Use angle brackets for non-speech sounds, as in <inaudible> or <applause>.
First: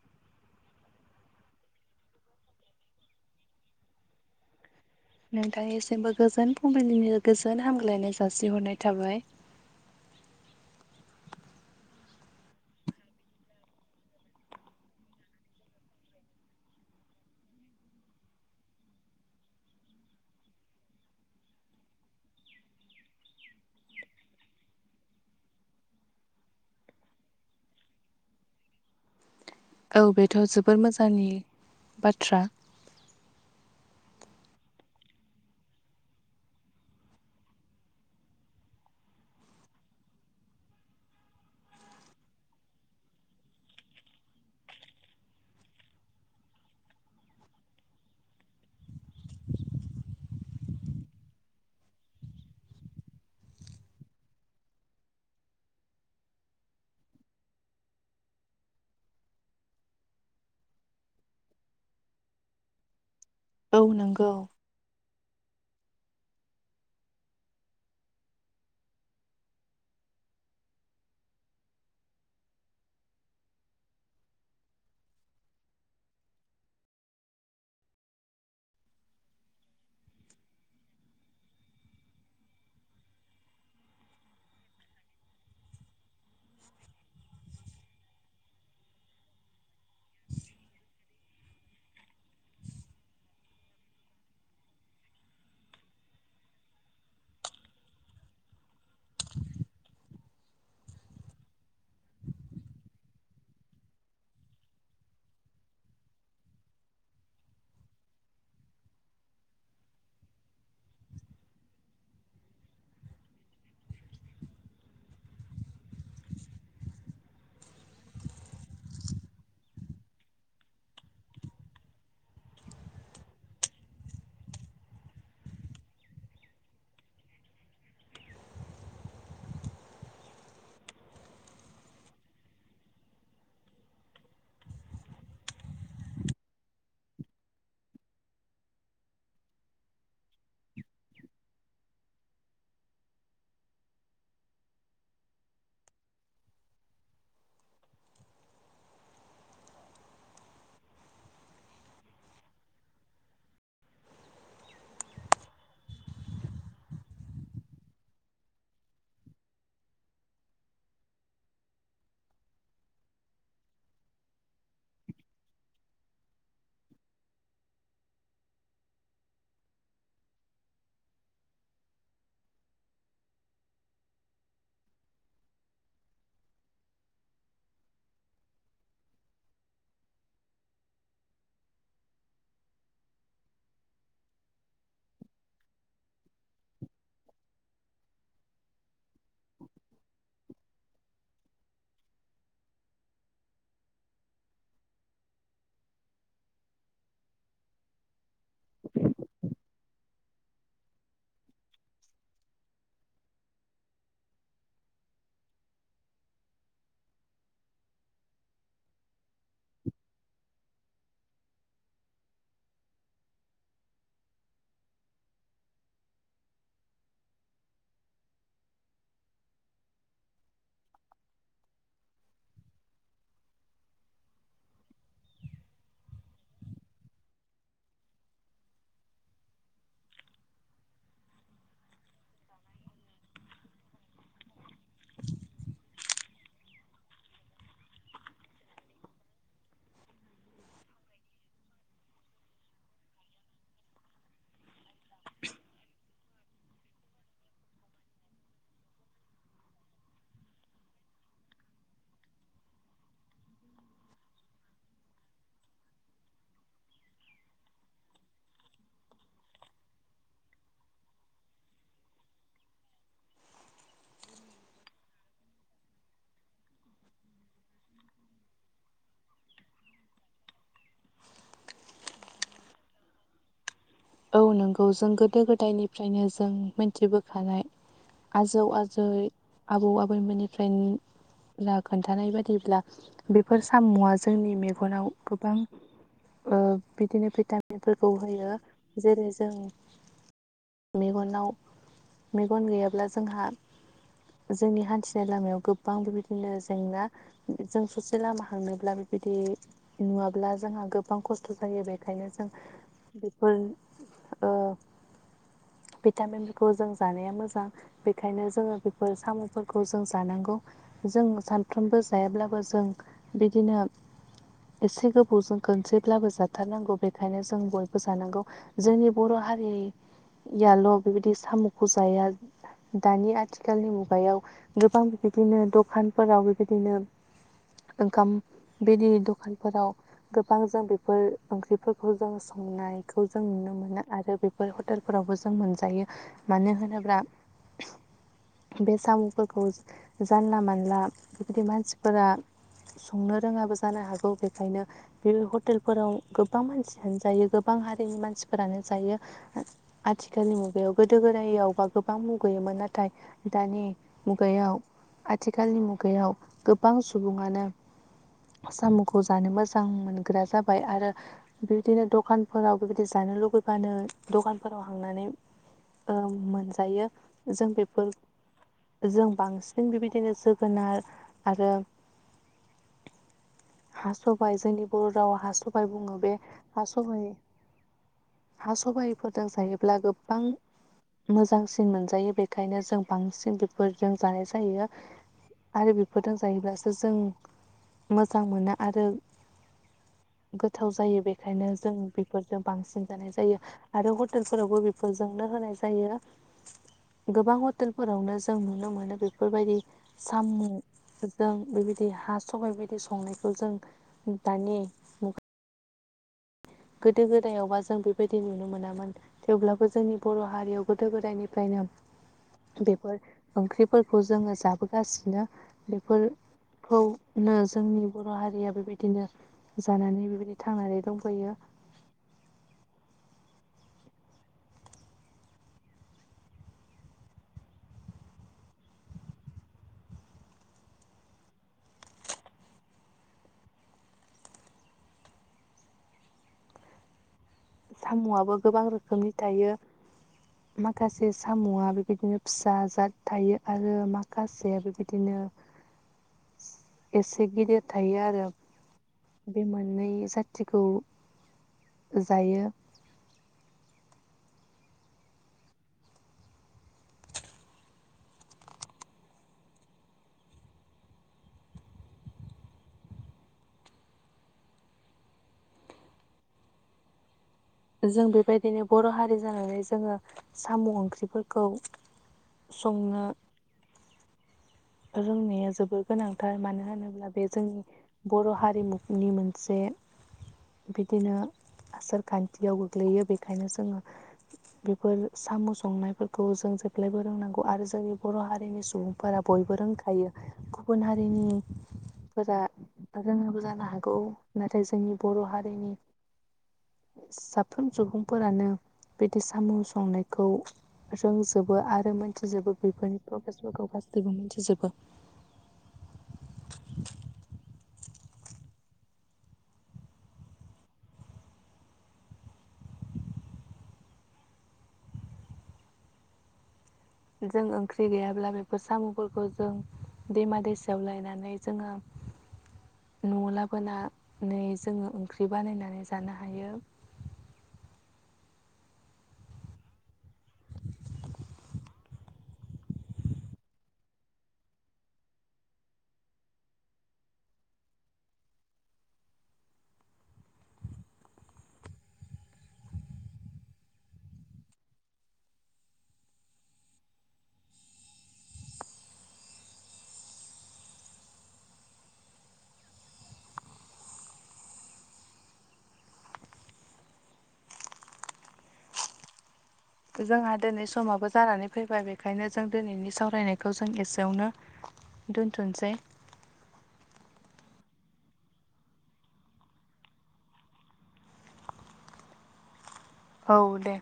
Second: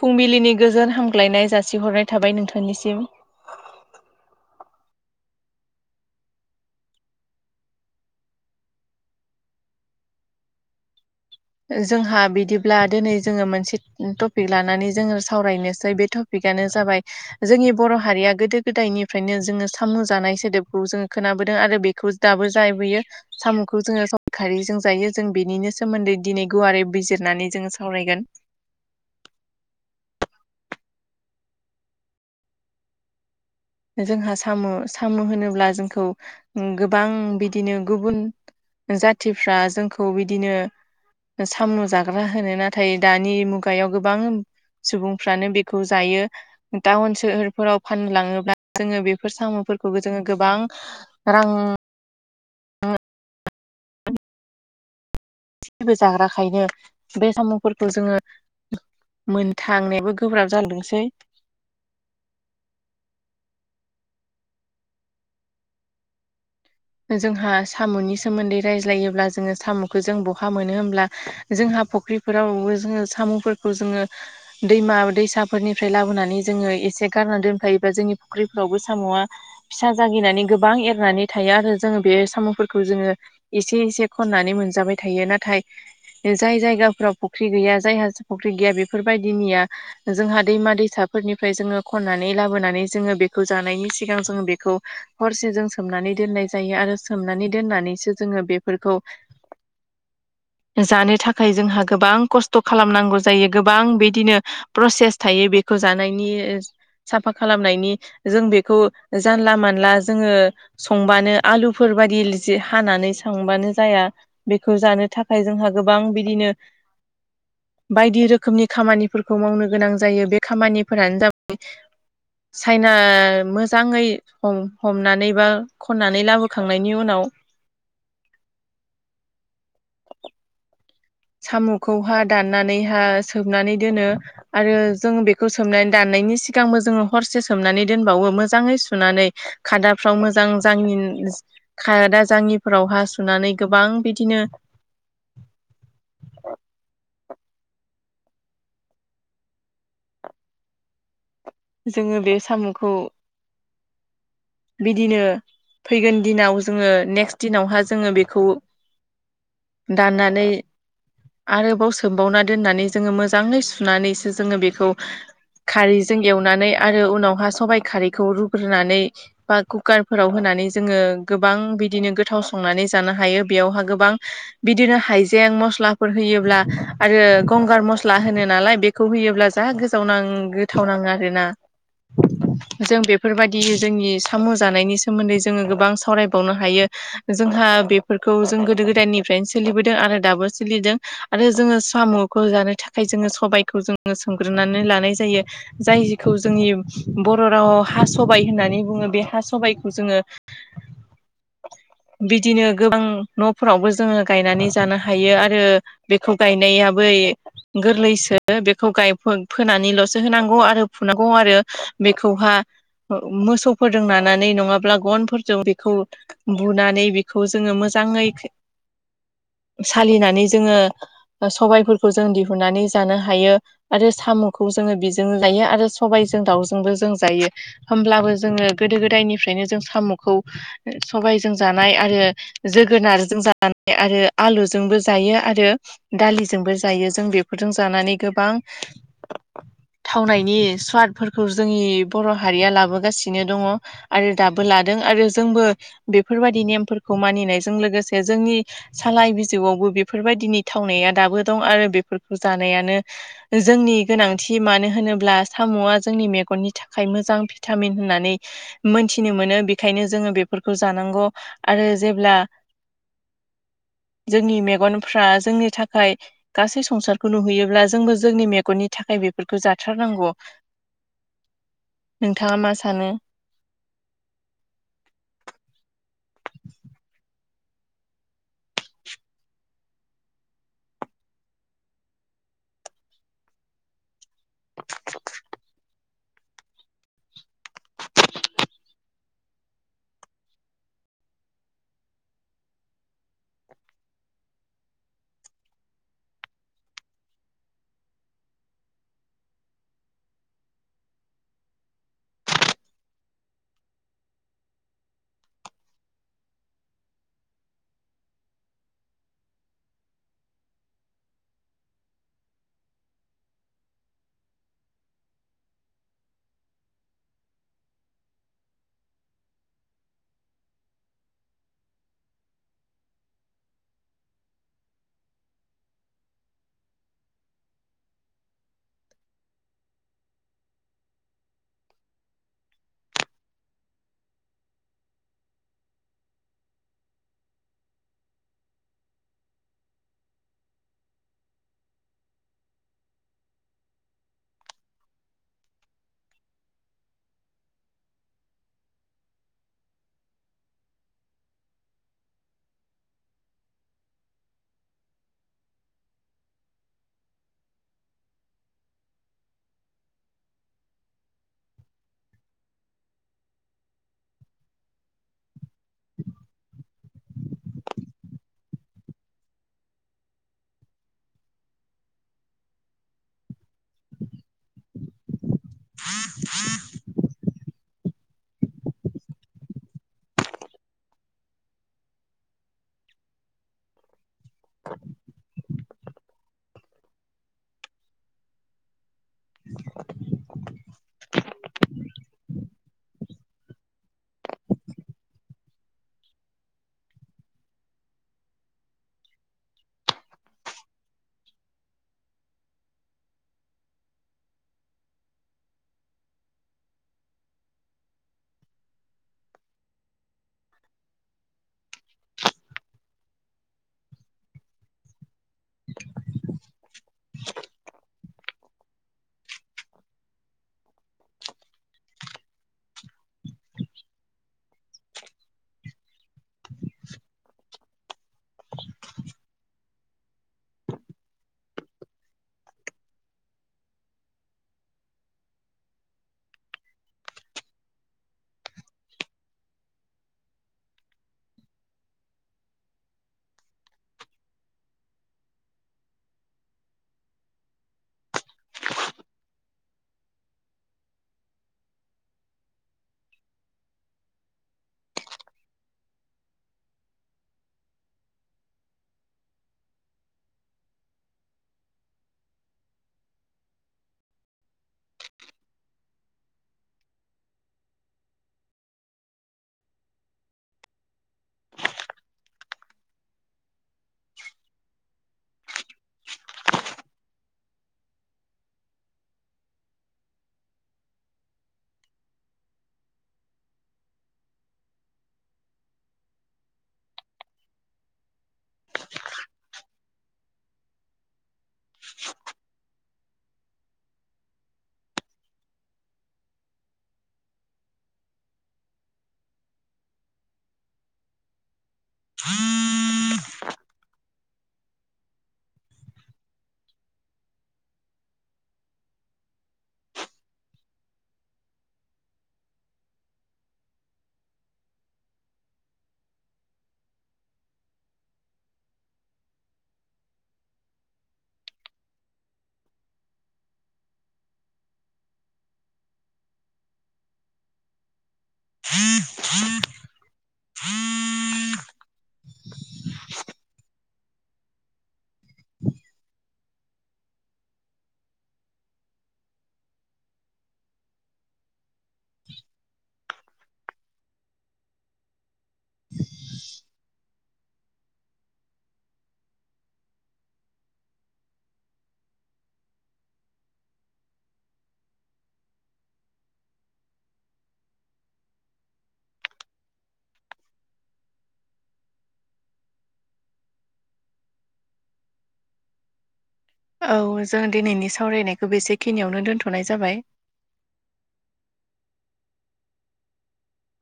फुंबिलिनि गोजोन हामग्लायनाय जासिहरनाय थाबाय नोंथांनिसिम नोंथांनिसिमबो गोजोन फुंबिलिनि गोजोन हामग्लायनाय जासिहरनाय थाबाय जोंहा बिदिब्ला दिनै जोङो मोनसे टपिक लानानै जोङो सावरायनोसै बे टपिक आनो जाबाय जोंनि बर' हारिया गोदो गोदायनिफ्रायनो जोङो सामु जानाय सोदोबखौ जोङो खोनाबो दों आरो बेखौ दाबो जाहबोयो साम'खौ जोङो सबाय खारिजों जायो जों बेनिनो सोमोनदै दिनै गुवारै बिजिरनानै जोङो सावरायगोन औ बेथ' जोबोर मोजांनि बाथ्रा जोंहा साम' साम' होनोब्ला जोंखौ गोबां बिदिनो गुबुन जाथिफ्रा जोंखौ बिदिनो सामु जाग्रा होनो नाथाय दानि मुगायाव गोबां सुबुंफ्रानो बेखौ जायो टाउन सोहोरफोराव फाननो लाङोब्ला जोङो बेफोर साम'फोरखौबो जोङो गोबां रां <unintelligible> जाग्राखायनो बे साम'फोरखौ जोङो मोननो थांनायाबो गोब्राब जादोंसै औ नंगौ जोंहा साम'नि सोमोनदै रायज्लायोब्ला जोङो साम'खौ जों बहा मोनो होमब्ला जोंहा हा फुख्रिफोरावबो जोङो साम'फोरखौ जोङो दैमा दैसाफोरनिफ्राय लाबोनानै जोङो एसे गारना दोनफायोबा जोंनि फुख्रिफोरावबो साम'या फिसा जागिनानै गोबां एरनानै थायो आरो जोङो बे साम'फोरखौ जोङो एसे एसे खनानै मोनजाबाय थायो नाथाय जाय जाय जायगाफ्राव फुख्रि गैया जायहा फुख्रि गैया बेफोरबायदिनिया जोंहा दैमा दैसाफोरनिफ्राय जोङो खननानै लाबोनानै जोङो बेखौ जानायनि सिगां जों बेखौ हरसे जों सोमनानै दोननाय जायो आरो सोमनानै दोननानैसो जोङो बेफोरखौ जानो थाखाय जोंहा गोबां खस्थ' खालामनांगौ जायो गोबां बिदिनो प्रसेस थायो बे खौ जानायनि साफा खालामनायनि जों बेखौ जानला मानला जोंङो संबानो आलुफोर बायदि जि हानानै संबानो जाया बेखौ जानो थाखाय जोंहा गोबां बिदिनो <inaudible> बायदि रोखोमनि खामानिफोरखौ मावनो गोनां जायो बे खामानिफोरानो जाबाय साइना मोजांङै हमनानै बा खनना लाबोखांनायनि उनाव साम'खौहा दाननानैहा सोमनानै दोनो आरो जों बेखौ सोबनानै दान नायनि सिगांबो जोंङो हरसे सोमनानै दोनबावो मोजांङै सुनानै खादाफ्राव मोजां जाङि खादा जाङिफोराव हा सुनानै गोबां बिदिनो औ जोंङो बे साम'खौ बिदिनो फैगोन दिनाव जोंङो नेक्स्ट दिनावहा जोंङो बेखौ दाननानै आरोबाव सोमबावना दोननानै जोंङो मोजाङै सुनानैसो जोंङो बेखौ खारैजों एवनानै आरो उनावहा सबाइ खारैखौ रुग्रोनानै बा कुकारफोराव होनानै जोंङो गोबां बिदिनो गोथाव संनानै जानो हायो बेयावहा गोबां बिदिनो हाइजें मस्लाफोर होयोब्ला आरो गंगार मस्ला होनो नालाय बेखौ होयोब्ला गोजावना गोथावनाङो आरोना जों बेफोरबायदि जोंनि साम' जानायनि सोमोन्दै जोंङो गोबां सावरायबावनो हायो जोंहा बेफोरखौ जों गोदो गोदायनिफ्राय सोलिबोदों आरो दाबो सोलिदों आरो जोंङो साम'खौ जानो थाखाय जोंङो सबायखौ जोंङो सोम ग्रोनानै लानाय जायो जायखौ जोंनि बर' रावाव हा सबाय होननानै बुंङो बे सबायखौ जोंङो बिदिनो गोबां न'फोरावबो जोंङो गायनानै जानो हायो आरो बेखौ गायनायाबो गोरलैसो बेखौ फानैल'सो होनांगौ आरो फुनांगौ आरो खौहा ओ मोसौफोर रोंनानै नङाब्ला गनफोरजों बेखौ बुनानै बेखौ जोंङो मोजांङै <inaudible> सालिनानै जोंङो ओ सबायफोरखौ जों दिहुननानै जानो हायो आरो साम'खौ जो बिजोंनो जायो आरो सबायजों दाउजोंबो जों जायो होमब्लाबो जोंङो गोदो गोदायनिफ्रायनो जों साम'खौ सबायजों जानाय आरो जोगोनारजों जा आरो आलुजोंबो जायो आरो दालिजोंबो जायो जों बेफोरजों जानानै गोबां थावनायनि स्वादफोरखौ जोंनि बर' हारिया लाबोगासिनो दङ आरो दाबो लादों आरो जोंबो बेफोरबायदि नेमफोरखौ मानिनायजों लोगोसे जोंनि सालाय बिजौआवबो बेफोरबायदिनि थावनाया दाबो दं आरो बेफोरखौ जानायानो जोंनि गोनांथि मानो होनोब्ला साम'आ जोंनि मेगननि थाखाय मोजां भिटामिन होननानै मोनथिनो मोनो बेखायनो जोंङो बेफोरखौ जानांगौ आरो जेब्ला <inaudible> जोंनि मेगनफ्रा जोंनि थाखाय गासै संसारखौ नुहैयोब्ला जोंबो जोंनि मेगननि था खाय बेफोरखौ जाथारनांगौ। नोंथांङा मा सानो? औ नोंगौ जों गोदो गोदायनिफ्रायनो जों मिनथिबोखानाय आजौ आजै आबौ आबैमोननिफ्रायन ब्ला खोन्थानाय बायदिब्ला बेफोर साम'आ जोंनि मेगनाव गोबां ओ बिदिनो भिटामिनफोरखौ होयो जेरै जों मेगनाव मेगन गैयाब्ला जोंहा जोंनि हान्थिनाय लामायाव गोबां बेबायदिनो जेंना जों ससे लामा हांनोब्ला बि बिदि नुवाब्ला जोंहा गोबां खस्थ' जायो बेखायनो जों बि मोन ओ <inaudible> भिटामिनफोरखौ जों जानाया मोजां बेखायनो जोङो बेफोर साम'फोरखौ जों जानांगौ। जों सानफ्रोमबो जायाब्लाबो जों बिदिनो एसे गोबावजों खनसेब्लाबो जाथारनांगौ बेखायनो जों बयबो जानांगौ जोंनि बर' हारि याल' बेबायदि साम'खौ जाया। दानि आथिखालनि मुगायाव गोबां बेबायदिनो द'खानफोराव बेबायदिनो ओंखाम बिदि दखानफोराव गोबां जों बेफोर ओंख्रिफोरखौ जों संनाय खौ जों नुनो मोनो आरो बेफोर हटेलफोरावबो जों मोनजायो। मानो होनोब्ला <inaudible> बे साम'फोरखौ जानला-मानला बेबायदि मानसिफोरा संनो रोङाबो जानो हागौ बेखायनो बे हटेलफोराव गोबां मानसियानो जायो गो बां हारिनि मानसिफोरानो जायो आथिखालनि मुगायाव गोदो गोदायावबा गोबां मुगैयो मो नाथाय दानि मुगायाव आथिखालनि मुगायाव गोबां सुबुङानो साम'खौ जानो मोजां मोनग्रा जाबाय आरो बिबिदिनो दखान फोराव बेबायदि जानो लुबैबानो दखानफोराव हांनानै ओ मोनजायो जों बेफोर जों बांसिन बेबायदिनो जोगोनार आरो हा स'बाइ जोंनि बर' रावा हा स'बाइ बुङो। बे हा स'बाइ हा सबाइफोरजों जायोब्ला गोबां मोजांसिन मोनजायो बेखायनो जों बांसिन बेफोरजों जानाय जायो। आरो बेफोरजों जायोब्लासो जों मोजां मोना आरो गोथाव जायो बेखायनो जों बि फोरजों बांसिन जानाय जायो आरो हटेलफोरावबो बेफोरजोंनो होनाय जायो। गोबां हटेलफोरावनो जों नुनो मोनो बेफोरबायदि सामु जों बेबायदि हा सबाइबायदि संनायखौ जों दानि मु गोदो गोदायावबा जों बेबायदि नुनो मोनामोन थेवब्लाबो जोंनि बर' हारियाव गोदो गोदायनिफ्राय नो बेफोर ओंख्रिफोरखौ जोङो जाबोगासिनो। बेफोर खौनो जोंनि बर' हारिया बेबायदिनो जानानै बेबायदि थांनानै दंफैयो। साम'आबो गोबां रोखोमनि थायो। माखासे सामुआ बेबायदिनो फिसा जाद थायो आरो माखासेया बेबायदिनो <inaudible> एसे गिदिर थायो आरो। बे मोननै जाथिखौ जायो। जों बेबायदिनो बर' हारि जानानै जोङो साम' ओंख्रिफोरखौ संनो <inaudible> रोंनाया जोबोर गोनांथार मानो होनोब्ला बे जोंनि बर' हारिमुनि मोनसे बिदिनो आसार खान्थियाव गोग्लैयो बेखायनो जोङो बेफोर साम' संनायफोरखौ जों जेब्लायबो रोंनांगौ आरो जोंनि बर' हारिनि सुबुंफोरा बय बयबो रोंखायो गुबुन हारिनि फोरा रोङाबो जानो हागौ नाथाय जोंनि बर' हारिनि साफ्रोम सुबुंफोरानो बिदि साम' संनायखौ रोंजोब बो आरो मोनथिजोबो बेफोरनि <unintelligible> <unintelligible> गासैबो मिनथिजोबो। जों ओंख्रि गैयाब्ला बेफोर साम'फोरखौ जों दैमा-दैसायाव लायनानै जोङो <inaudible> न'आव लाबोना नै जोङो ओंख्रि बानायनानै जानो हायो। <inaudible> <inaudible> <inaudible> <inaudible> जोंहा दोनै समाबो जानानै फैबाय बेखायनो जों दोनैनि सावरायनायखौ जों एसेयावनो दोनथ'नसै। औ जों दिनैनि सावरायनायखौ बेसे खिनियावनो दोनथ'नाय जाबाय। <inaudible> औ दे